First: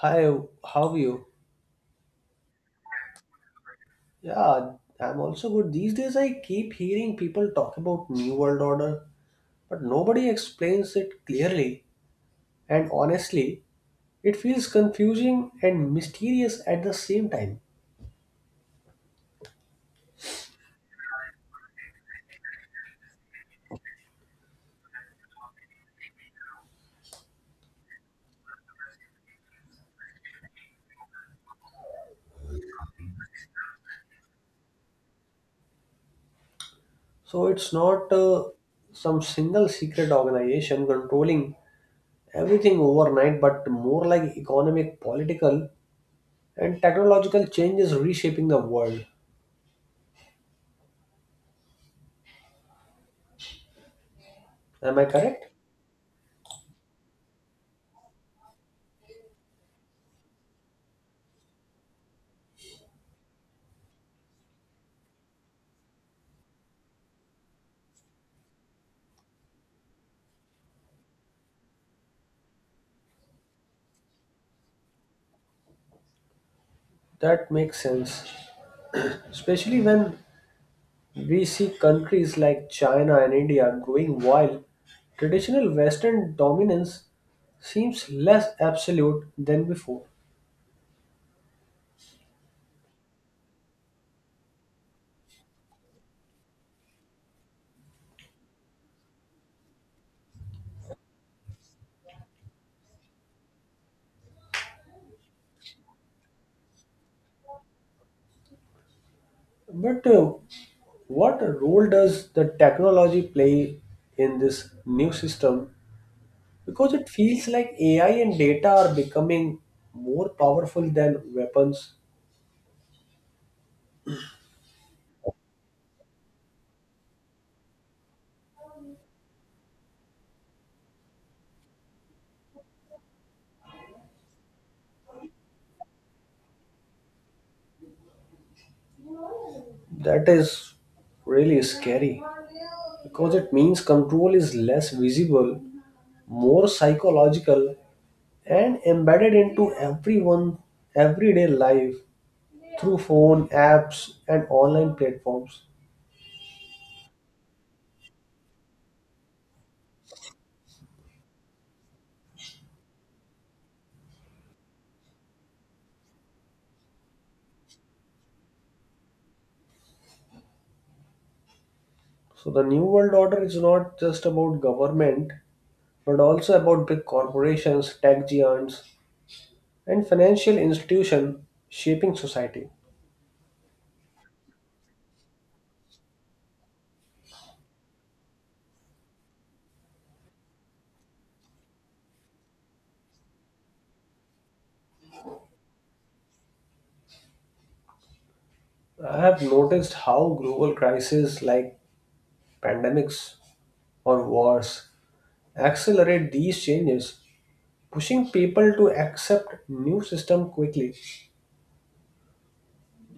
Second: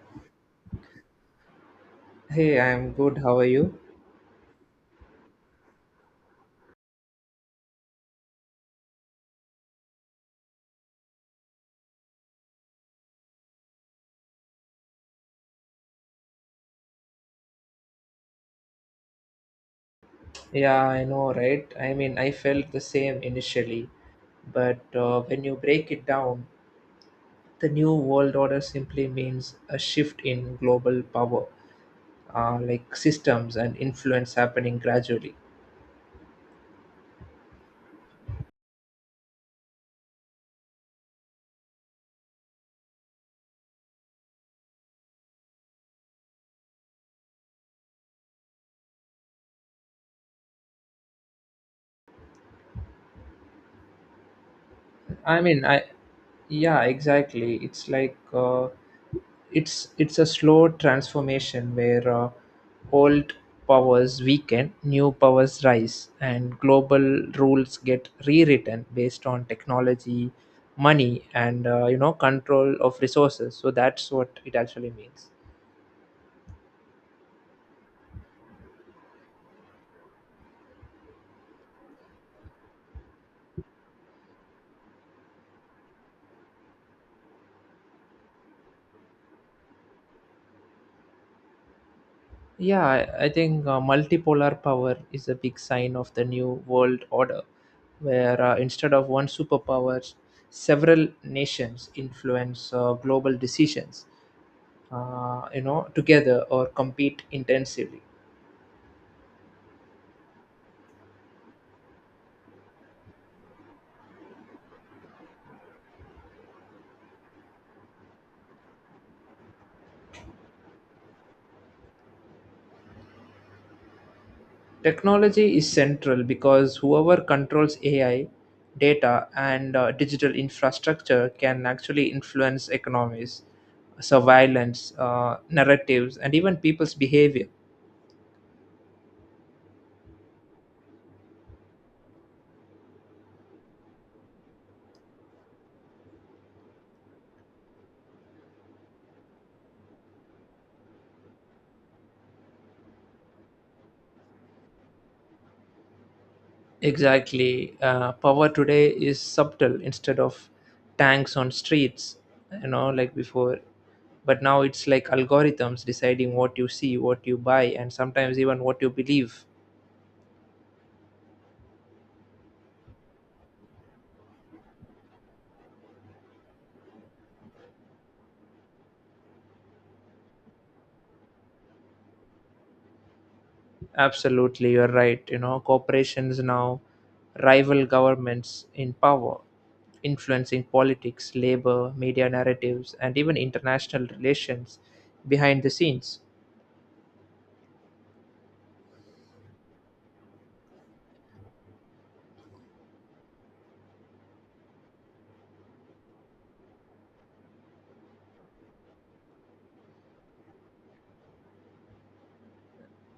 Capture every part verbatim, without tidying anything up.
Hi, how are you? Hey, I'm good. How are you? Yeah, I'm also good. These days I keep hearing people talk about New World Order, but nobody explains it clearly. And honestly, it feels confusing and mysterious at the same time. Yeah, I know, right? I mean, I felt the same initially, but uh, when you break it down, the new world order simply means a shift in global power, uh, like systems and influence happening gradually. So it's not uh, some single secret organization controlling everything overnight, but more like economic, political, and technological changes reshaping the world. Am I I correct? mean, I yeah, exactly. It's like uh, it's it's a slow transformation where uh, old powers weaken, new powers rise, and global rules get rewritten based on technology, money, and uh, you know control of resources. So that's what it actually means. That makes sense, especially when we see countries like China and India growing while traditional Western dominance seems less absolute than before. Yeah, I I think uh, multipolar power is a big sign of the new world order, where uh, instead of one superpower, several nations influence uh, global decisions, uh, you know, together or compete intensively. But uh, what role does the technology play in this new system? Because it feels like A I and data are becoming more powerful than weapons. Technology is central because whoever controls A I, data, and uh, digital infrastructure can actually influence economies, surveillance, uh, narratives, and even people's behavior. That is really scary because it means control is less visible, more psychological, and embedded into everyone everyday life through phone apps and online platforms. Exactly. Uh, power today is subtle instead of tanks on streets, you know, like before. But now it's like algorithms deciding what you see, what you buy, and sometimes even what you believe. So the new world order is not just about government but also about big corporations, tech giants, and financial institutions shaping society. Absolutely, you're right. You know, corporations now rival governments in power, influencing politics, labor, media narratives, and even international relations behind the scenes. I have noticed how global crises like pandemics or wars accelerate these changes, pushing people to accept new system quickly.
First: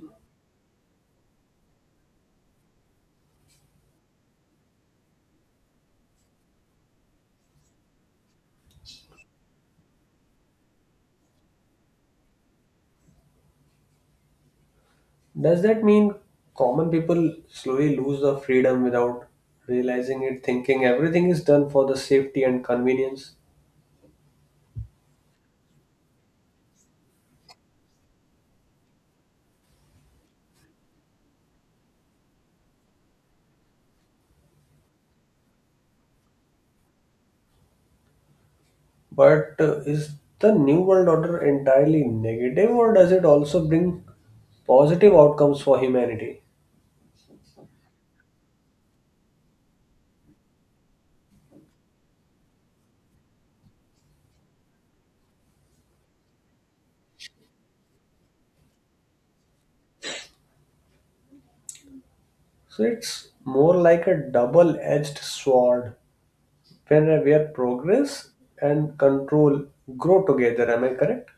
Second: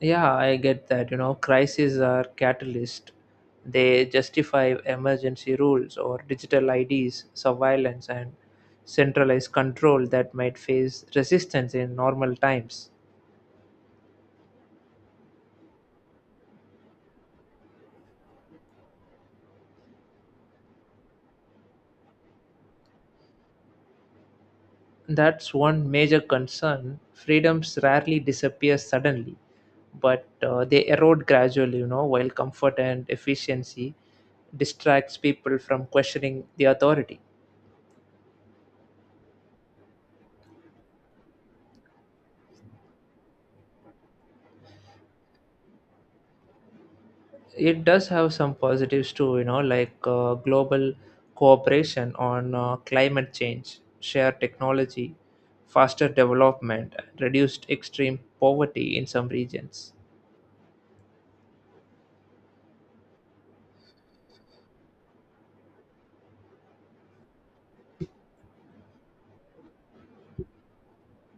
Yeah, I get that. You know, crises are catalyst. They justify emergency rules or digital I Ds, surveillance, and centralized control that might face resistance in normal times. Does that mean common people slowly lose the freedom without realizing it, thinking everything is done for the safety and convenience? That's one major concern. Freedoms rarely disappear suddenly, but uh, they erode gradually, you know, while comfort and efficiency distracts people from questioning the authority. But uh, is the New World Order entirely negative, or does it also bring positive outcomes for humanity? It does have some positives too, you know, like uh, global cooperation on uh, climate change, shared technology, faster development, reduced extreme poverty in some regions. So it's more like a double edged sword where, where progress and control grow together. Am I correct?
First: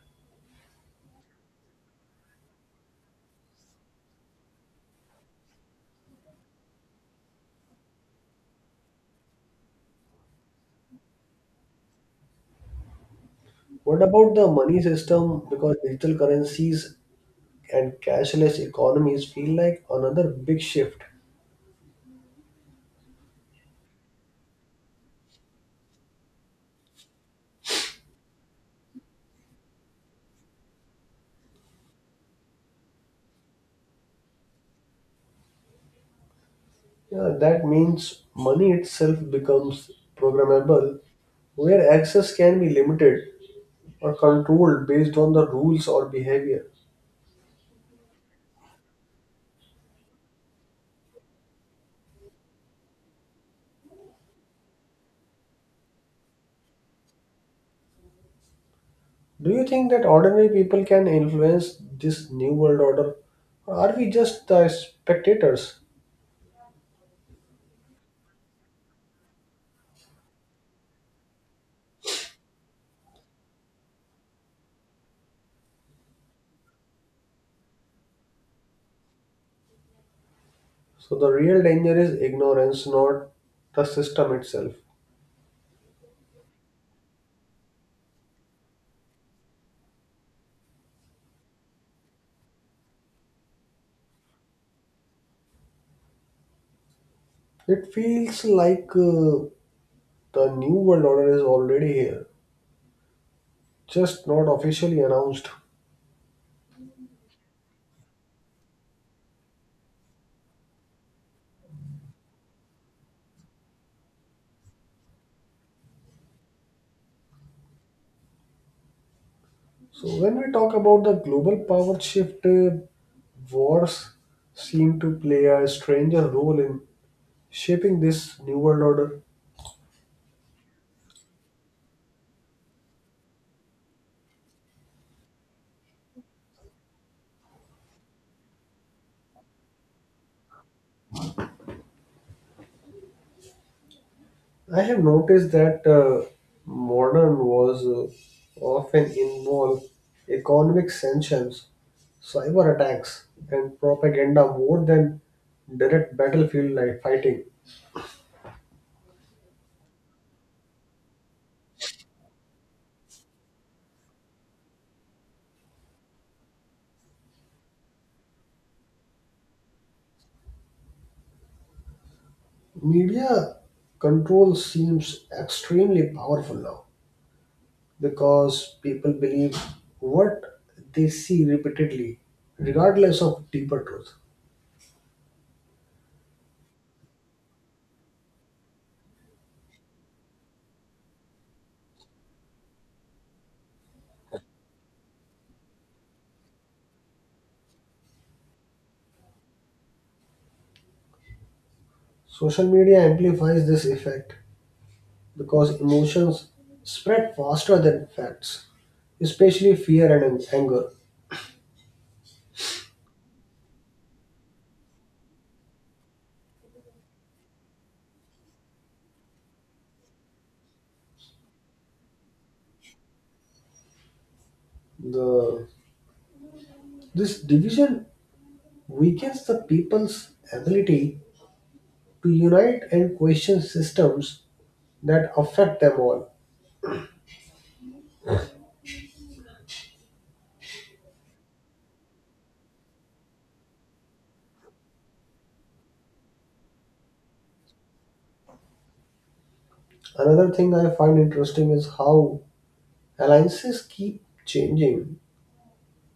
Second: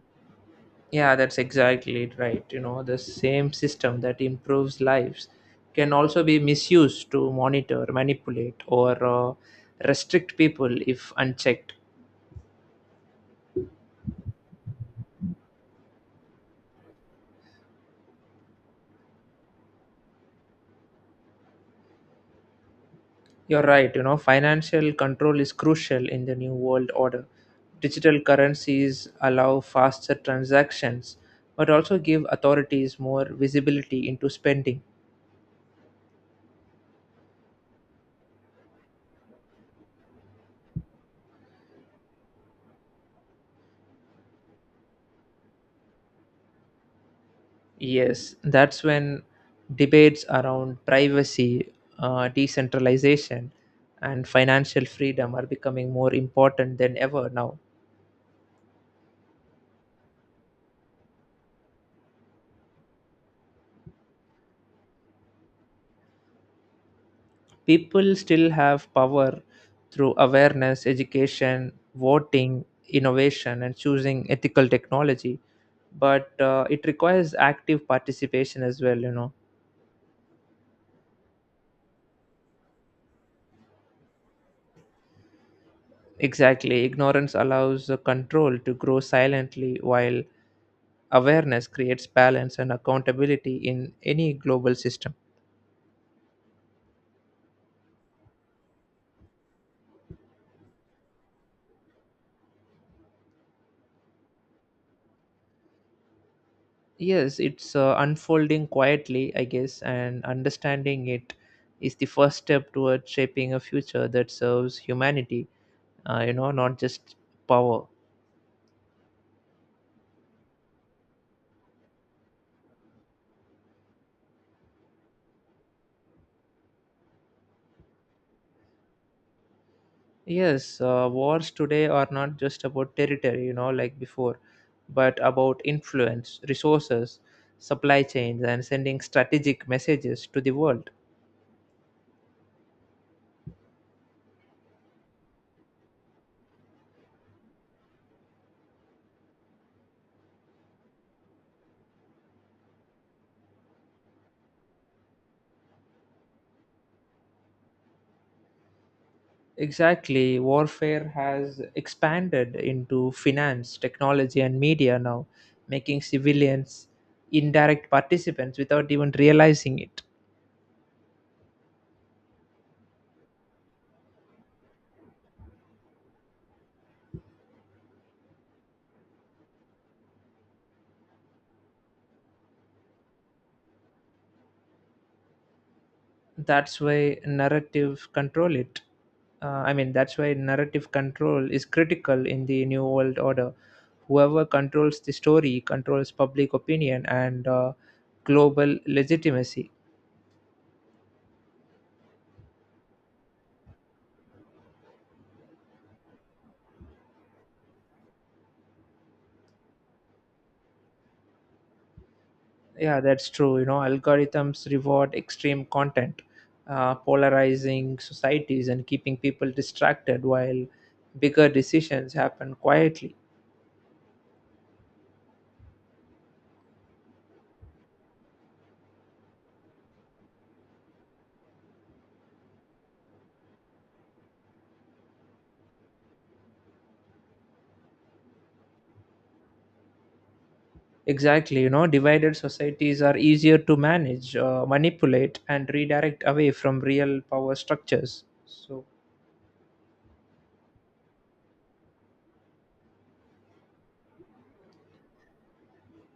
Yeah, that's exactly it, right? You know, the same system that improves lives can also be misused to monitor, manipulate, or uh, restrict people if unchecked. What about the money system? Because digital currencies and cashless economies feel like another big shift. You're right, you know, financial control is crucial in the new world order. Digital currencies allow faster transactions but also give authorities more visibility into spending. Yeah, that means money itself becomes programmable, where access can be limited or controlled based on the rules or behavior. Yes, that's when debates around privacy, uh, decentralization, and financial freedom are becoming more important than ever now. Do you think that ordinary people can influence this new world order? Or are we just the spectators? People still have power through awareness, education, voting, innovation, and choosing ethical technology. But uh, it requires active participation as well, you know. So the real danger is ignorance, not the system itself. Exactly. Ignorance allows the control to grow silently, while awareness creates balance and accountability in any global system. It feels like uh, the new world order is already here, just not officially announced. Yes, it's uh, unfolding quietly, I guess, and understanding it is the first step towards shaping a future that serves humanity, uh, you know, not just power. So when we talk about the global power shift, uh, wars seem to play a stranger role in shaping this new world order. Yes, uh, wars today are not just about territory, you know, like before, but about influence, resources, supply chains, and sending strategic messages to the world. I have noticed that uh, modern wars uh, often involve economic sanctions, cyber attacks, and propaganda more than direct battlefield like fighting. Exactly, warfare has expanded into finance, technology, and media now, making civilians indirect participants without even realizing it. Media control seems extremely powerful now because people believe what they see repeatedly, regardless of deeper truth. That's why narrative control it uh, i mean that's why narrative control is critical in the new world order. Whoever controls the story controls public opinion and uh, global legitimacy. Social media amplifies this effect because emotions spread faster than facts, especially fear and an- anger. Yeah, that's true. You know, algorithms reward extreme content, uh, polarizing societies and keeping people distracted while bigger decisions happen quietly. The, this division weakens the people's ability to unite and question systems that affect them all. Exactly, you know, divided societies are easier to manage, uh, manipulate, and redirect away from real power structures. So, Another thing I find interesting is how alliances keep changing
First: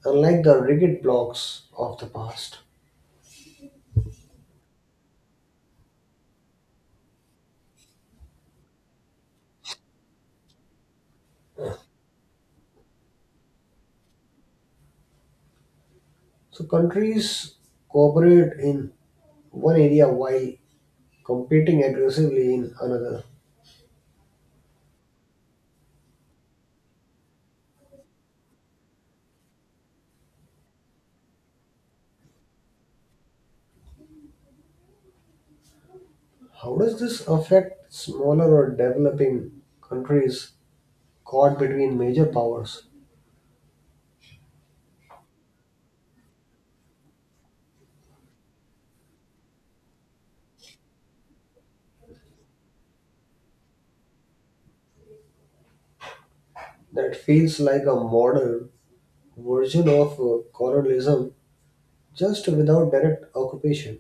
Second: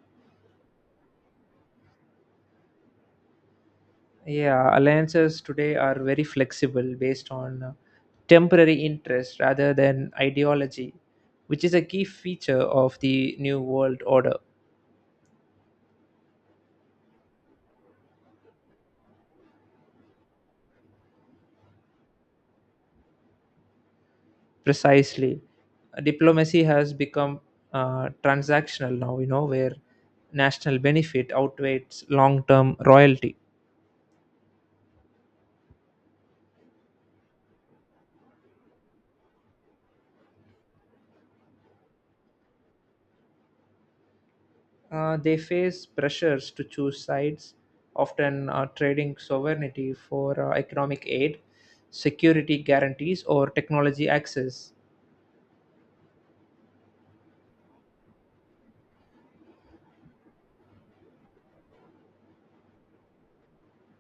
unlike the rigid blocks of the past. yeah, alliances today are very flexible based on uh, temporary interest rather than ideology, which is a key feature of the new world order. So countries cooperate in one area while competing aggressively in another. Precisely, diplomacy has become uh, transactional now, you know, where national benefit outweighs long term royalty. How does this affect smaller or developing countries caught between major powers? Uh, they face pressures to choose sides, often uh, trading sovereignty for uh, economic aid, security guarantees, or technology access. That feels like a modern version of uh, colonialism, just without direct occupation.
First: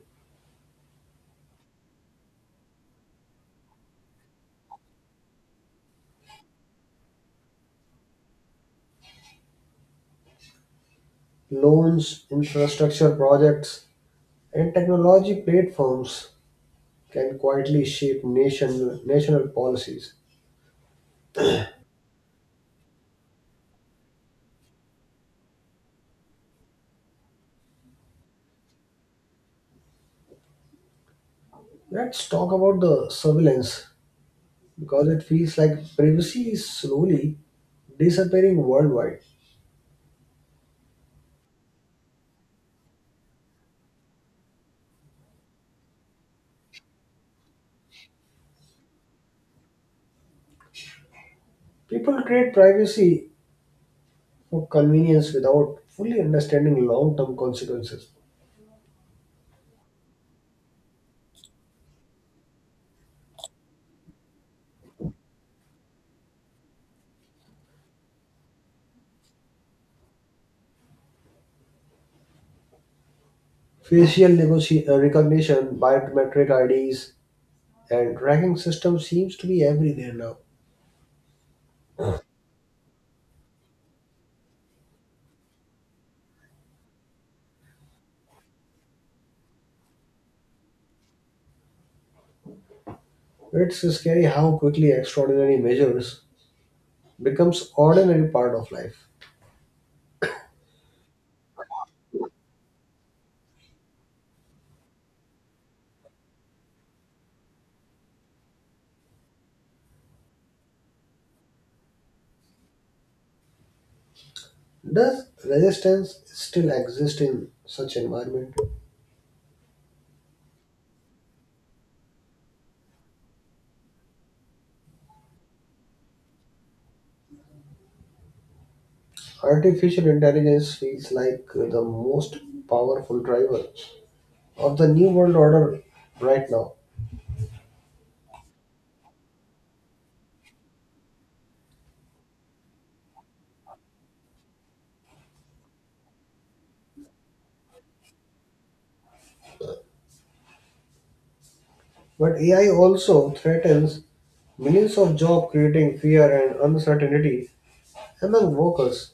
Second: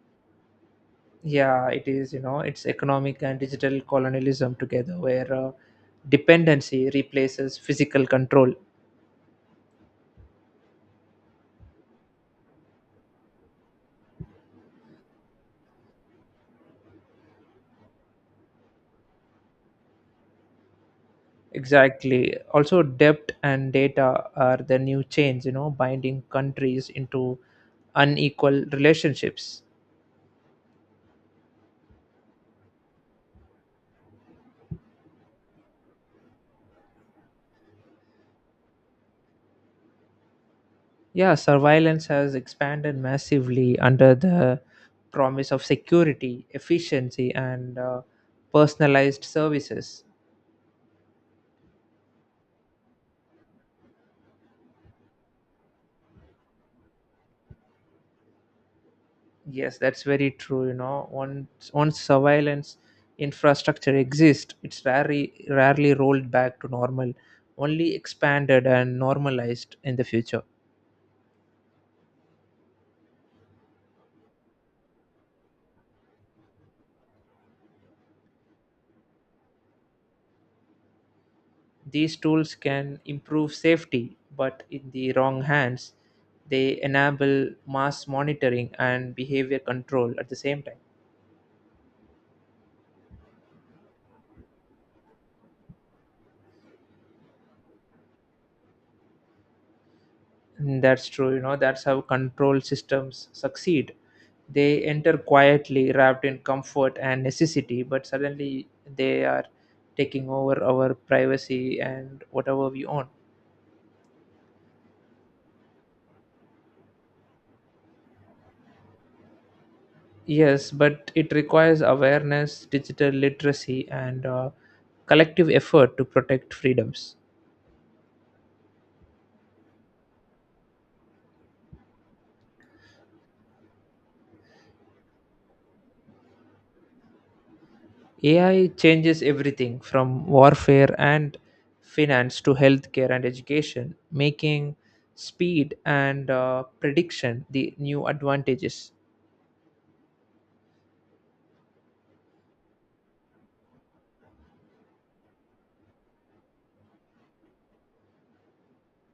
Yeah, it is, you know, it's economic and digital colonialism together, where uh, dependency replaces physical control. Loans, infrastructure projects, and technology platforms can quietly shape nation, national policies. Exactly. Also, debt and data are the new chains, you know, binding countries into unequal relationships. Let's talk about the surveillance because it feels like privacy is slowly disappearing worldwide. Yeah, surveillance has expanded massively under the promise of security, efficiency, and uh, personalized services. People create privacy for convenience without fully understanding long term consequences. Yes, that's very true. You know, once once surveillance infrastructure exists, it's rarely rarely rolled back to normal, only expanded and normalized in the future. Facial negoci- uh, recognition, biometric I Ds, and tracking system seems to be everywhere now. These tools can improve safety, but in the wrong hands, they enable mass monitoring and behavior control at the same time. It's scary how quickly extraordinary measures becomes ordinary part of life. Mm, that's true. You know, that's how control systems succeed. They enter quietly, wrapped in comfort and necessity, but suddenly they are taking over our privacy and whatever we own. Does resistance still exist in such environment? Yes, but it requires awareness, digital literacy, and uh, collective effort to protect freedoms. Artificial intelligence feels like the most powerful driver of the new world order right now. A I changes everything from warfare and finance to healthcare and education, making speed and uh, prediction the new advantages. But A I also threatens millions of jobs, creating fear and uncertainty among workers.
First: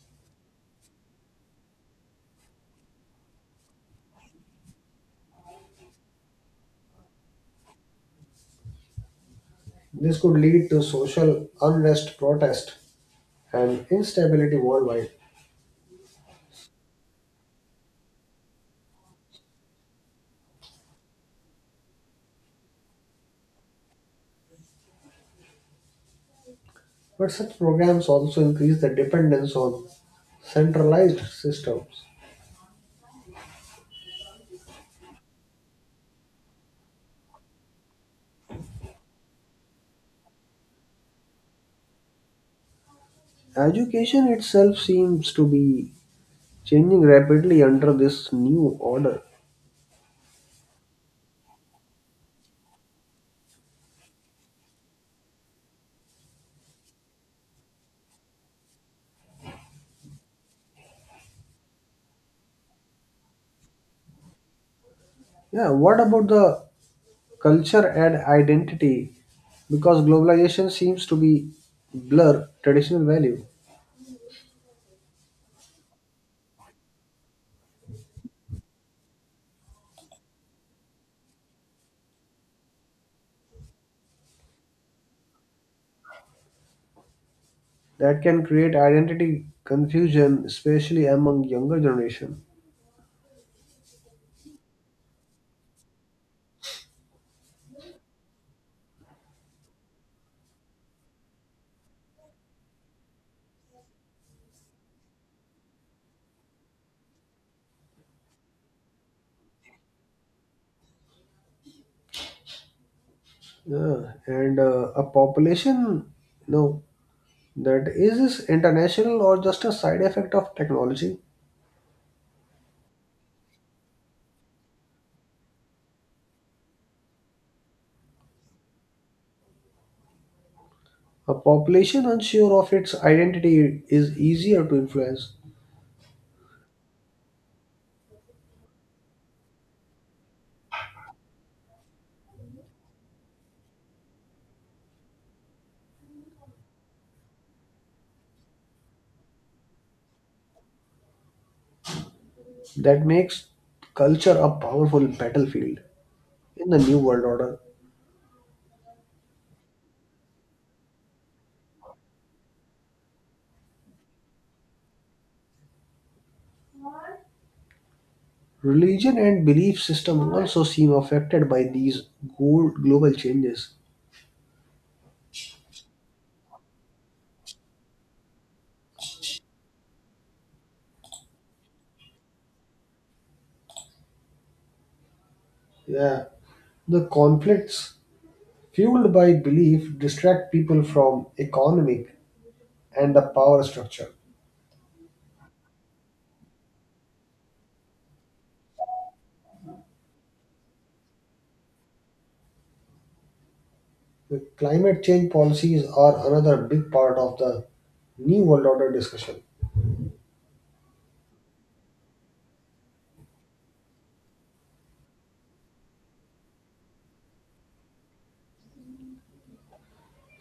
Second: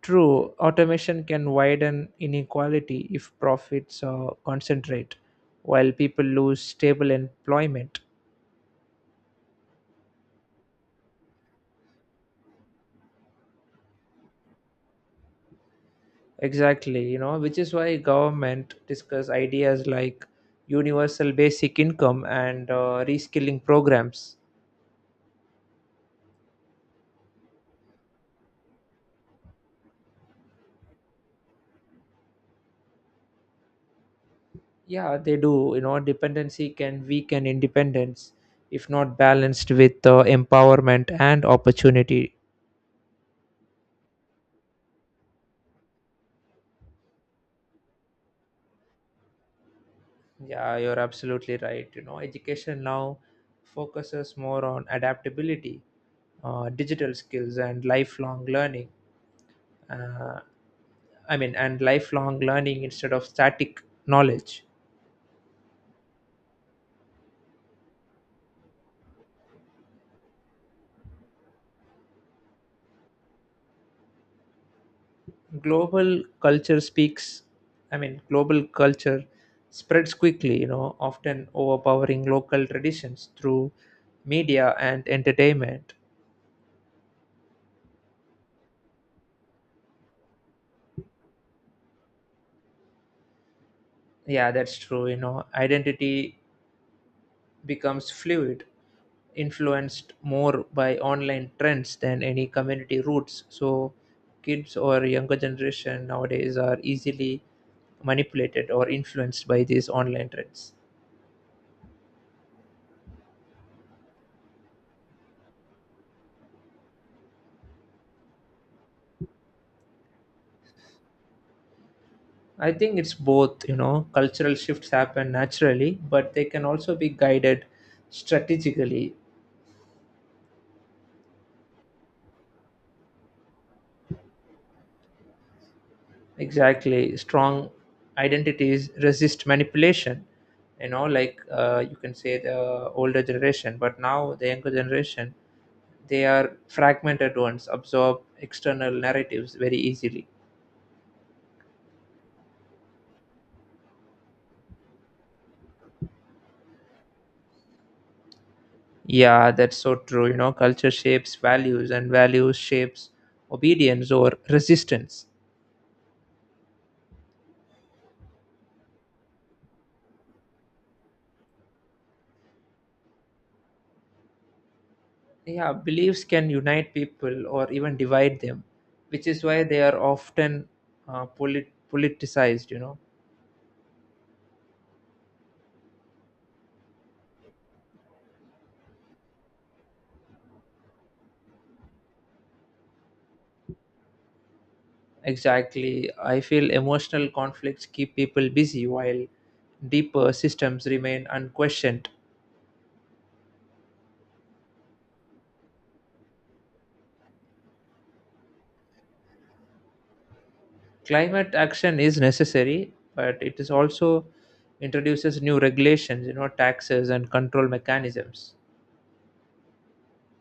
True, automation can widen inequality if profits uh, concentrate, while people lose stable employment. This could lead to social unrest, protest, and instability worldwide. Exactly, you know, which is why government discuss ideas like universal basic income and uh, reskilling programs. But such programs also increase the dependence on centralized systems. Yeah, they do. You know, dependency can weaken independence if not balanced with uh, empowerment and opportunity. Education itself seems to be changing rapidly under this new order. Yeah, you're absolutely right. You know, education now focuses more on adaptability, uh, digital skills, and lifelong learning. Uh, I mean, and lifelong learning instead of static knowledge. Yeah, what about the culture and identity? Because globalization seems to be blur traditional value. Global culture speaks I mean global culture spreads quickly, you know, often overpowering local traditions through media and entertainment. That can create identity confusion, especially among younger generation. Yeah, that's true. You know, identity becomes fluid, influenced more by online trends than any community roots, so kids or younger generation nowadays are easily manipulated or influenced by these online trends. Yeah, and uh, a population, you know, that is this international or just a side effect of technology? I think it's both, you know, cultural shifts happen naturally, but they can also be guided strategically. A population unsure of its identity is easier to influence. Exactly. Strong identities resist manipulation, you know, like uh, you can say the older generation, but now the younger generation, they are fragmented ones, absorb external narratives very easily. That makes culture a powerful battlefield. In the New World Order, Yeah, that's so true. You know, culture shapes values, and values shapes obedience or resistance. religion and belief system also seem affected by these go- global changes. Yeah, beliefs can unite people or even divide them, which is why they are often uh, polit- politicized, you know. Yeah, the conflicts fueled by belief distract people from economic and the power structure. Exactly. I feel emotional conflicts keep people busy while deeper systems remain unquestioned. The climate change policies are another big part of the New World Order discussion. Climate action is necessary, but it is also introduces new regulations, you know, taxes and control mechanisms.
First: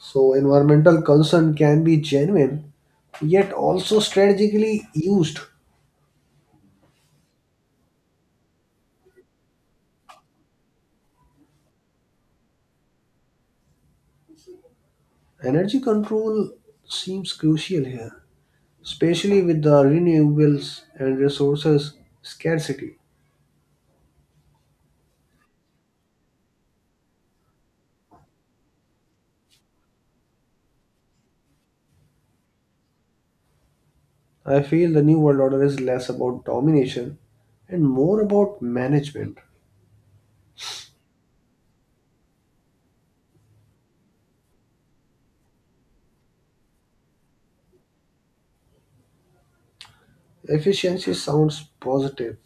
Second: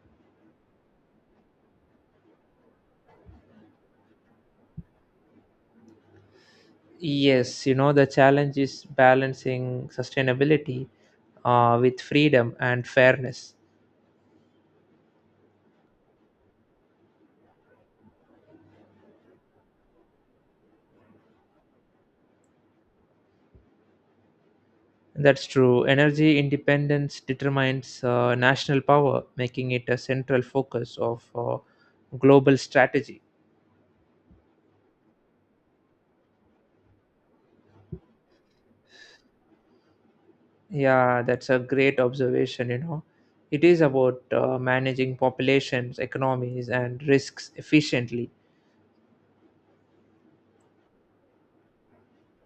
So, environmental concern can be genuine yet also strategically used. Yes, you know, the challenge is balancing sustainability uh, with freedom and fairness. Energy control seems crucial here, especially with the renewables and resources scarcity. That's true. Energy independence determines uh, national power, making it a central focus of uh, global strategy. I feel the New World Order is less about domination and more about management. Yeah, that's a great observation, you know. It is about uh, managing populations, economies, and risks efficiently. Efficiency sounds positive,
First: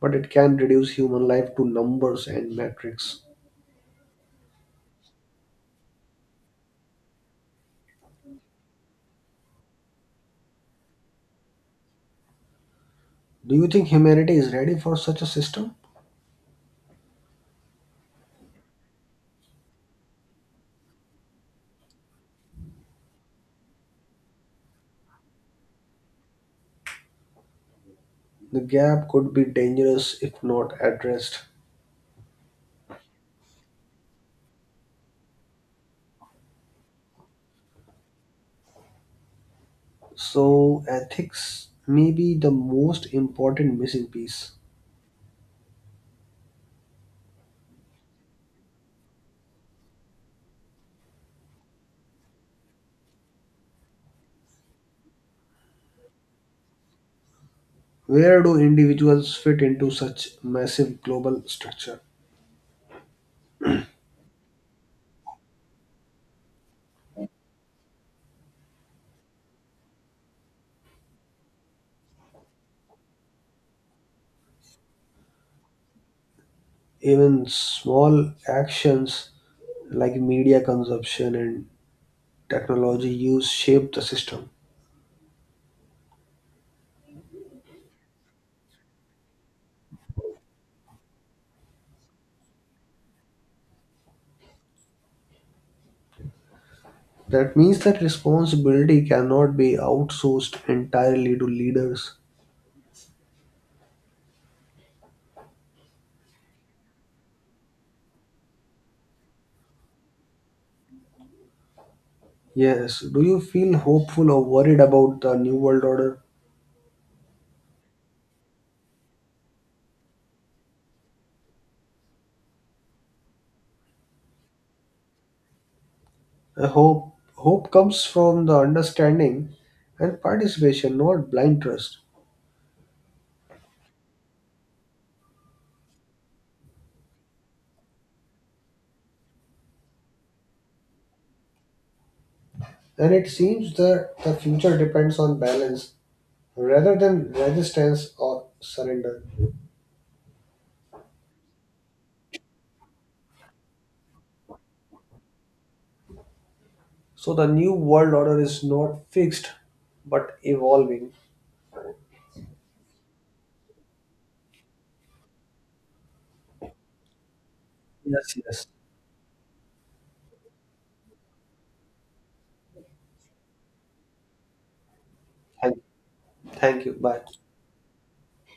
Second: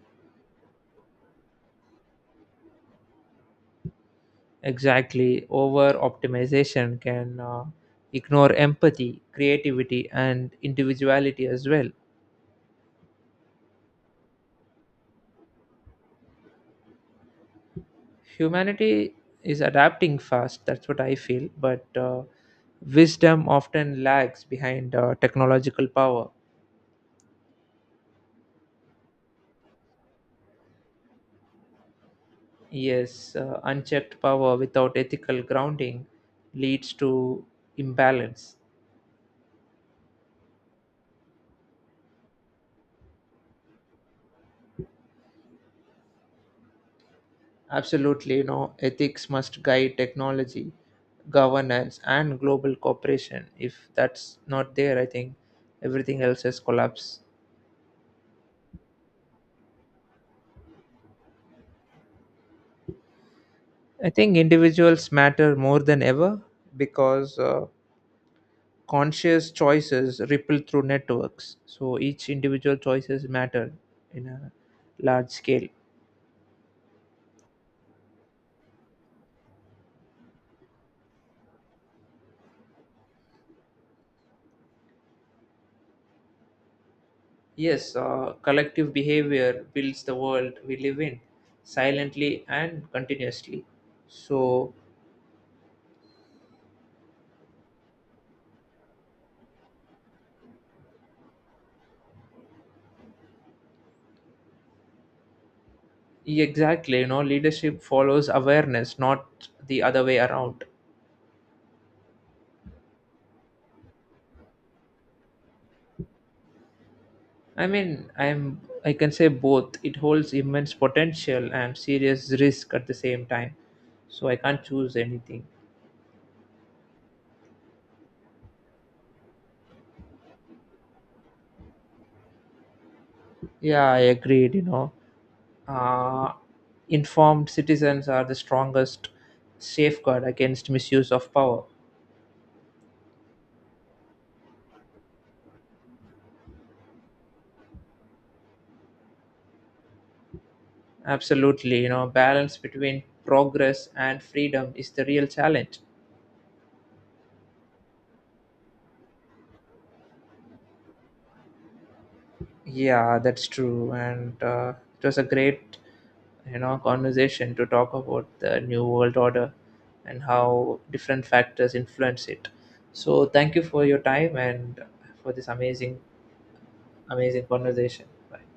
but it can reduce human life to numbers and metrics. Exactly. Over optimization can uh, ignore empathy, creativity, and individuality as well. Do you think humanity is ready for such a system? Humanity is adapting fast, that's what I feel, but uh, wisdom often lags behind uh, technological power. The gap could be dangerous if not addressed. Yes, uh, unchecked power without ethical grounding leads to imbalance. So, ethics may be the most important missing piece. Absolutely, you know, ethics must guide technology, governance, and global cooperation. If that's not there, I think everything else has collapsed. Where do individuals fit into such massive global structure? I think individuals matter more than ever because uh, conscious choices ripple through networks. So each individual choices matter in a large scale. Even small actions like media consumption and technology use shape the system. Yes, uh, collective behavior builds the world we live in silently and continuously. So That means that responsibility cannot be outsourced entirely to leaders. yeah, exactly, you know, leadership follows awareness, not the other way around. Yes, do you feel hopeful or worried about the new world order? I mean, I'm I can say both. It holds immense potential and serious risk at the same time. So I can't choose anything. I hope hope comes from the understanding and participation, not blind trust. Yeah, I agreed, you know. Uh, Informed citizens are the strongest safeguard against misuse of power. And it seems that the future depends on balance rather than resistance or surrender. Absolutely, you know, balance between progress and freedom is the real challenge. So the new world order is not fixed but evolving. Yeah, that's true, and uh, it was a great, you know, conversation to talk about Yes, the yes. new world order and how different factors influence it. So, thank you for your time and for this Thank, you. amazing, Thank you. Bye. amazing conversation. Bye.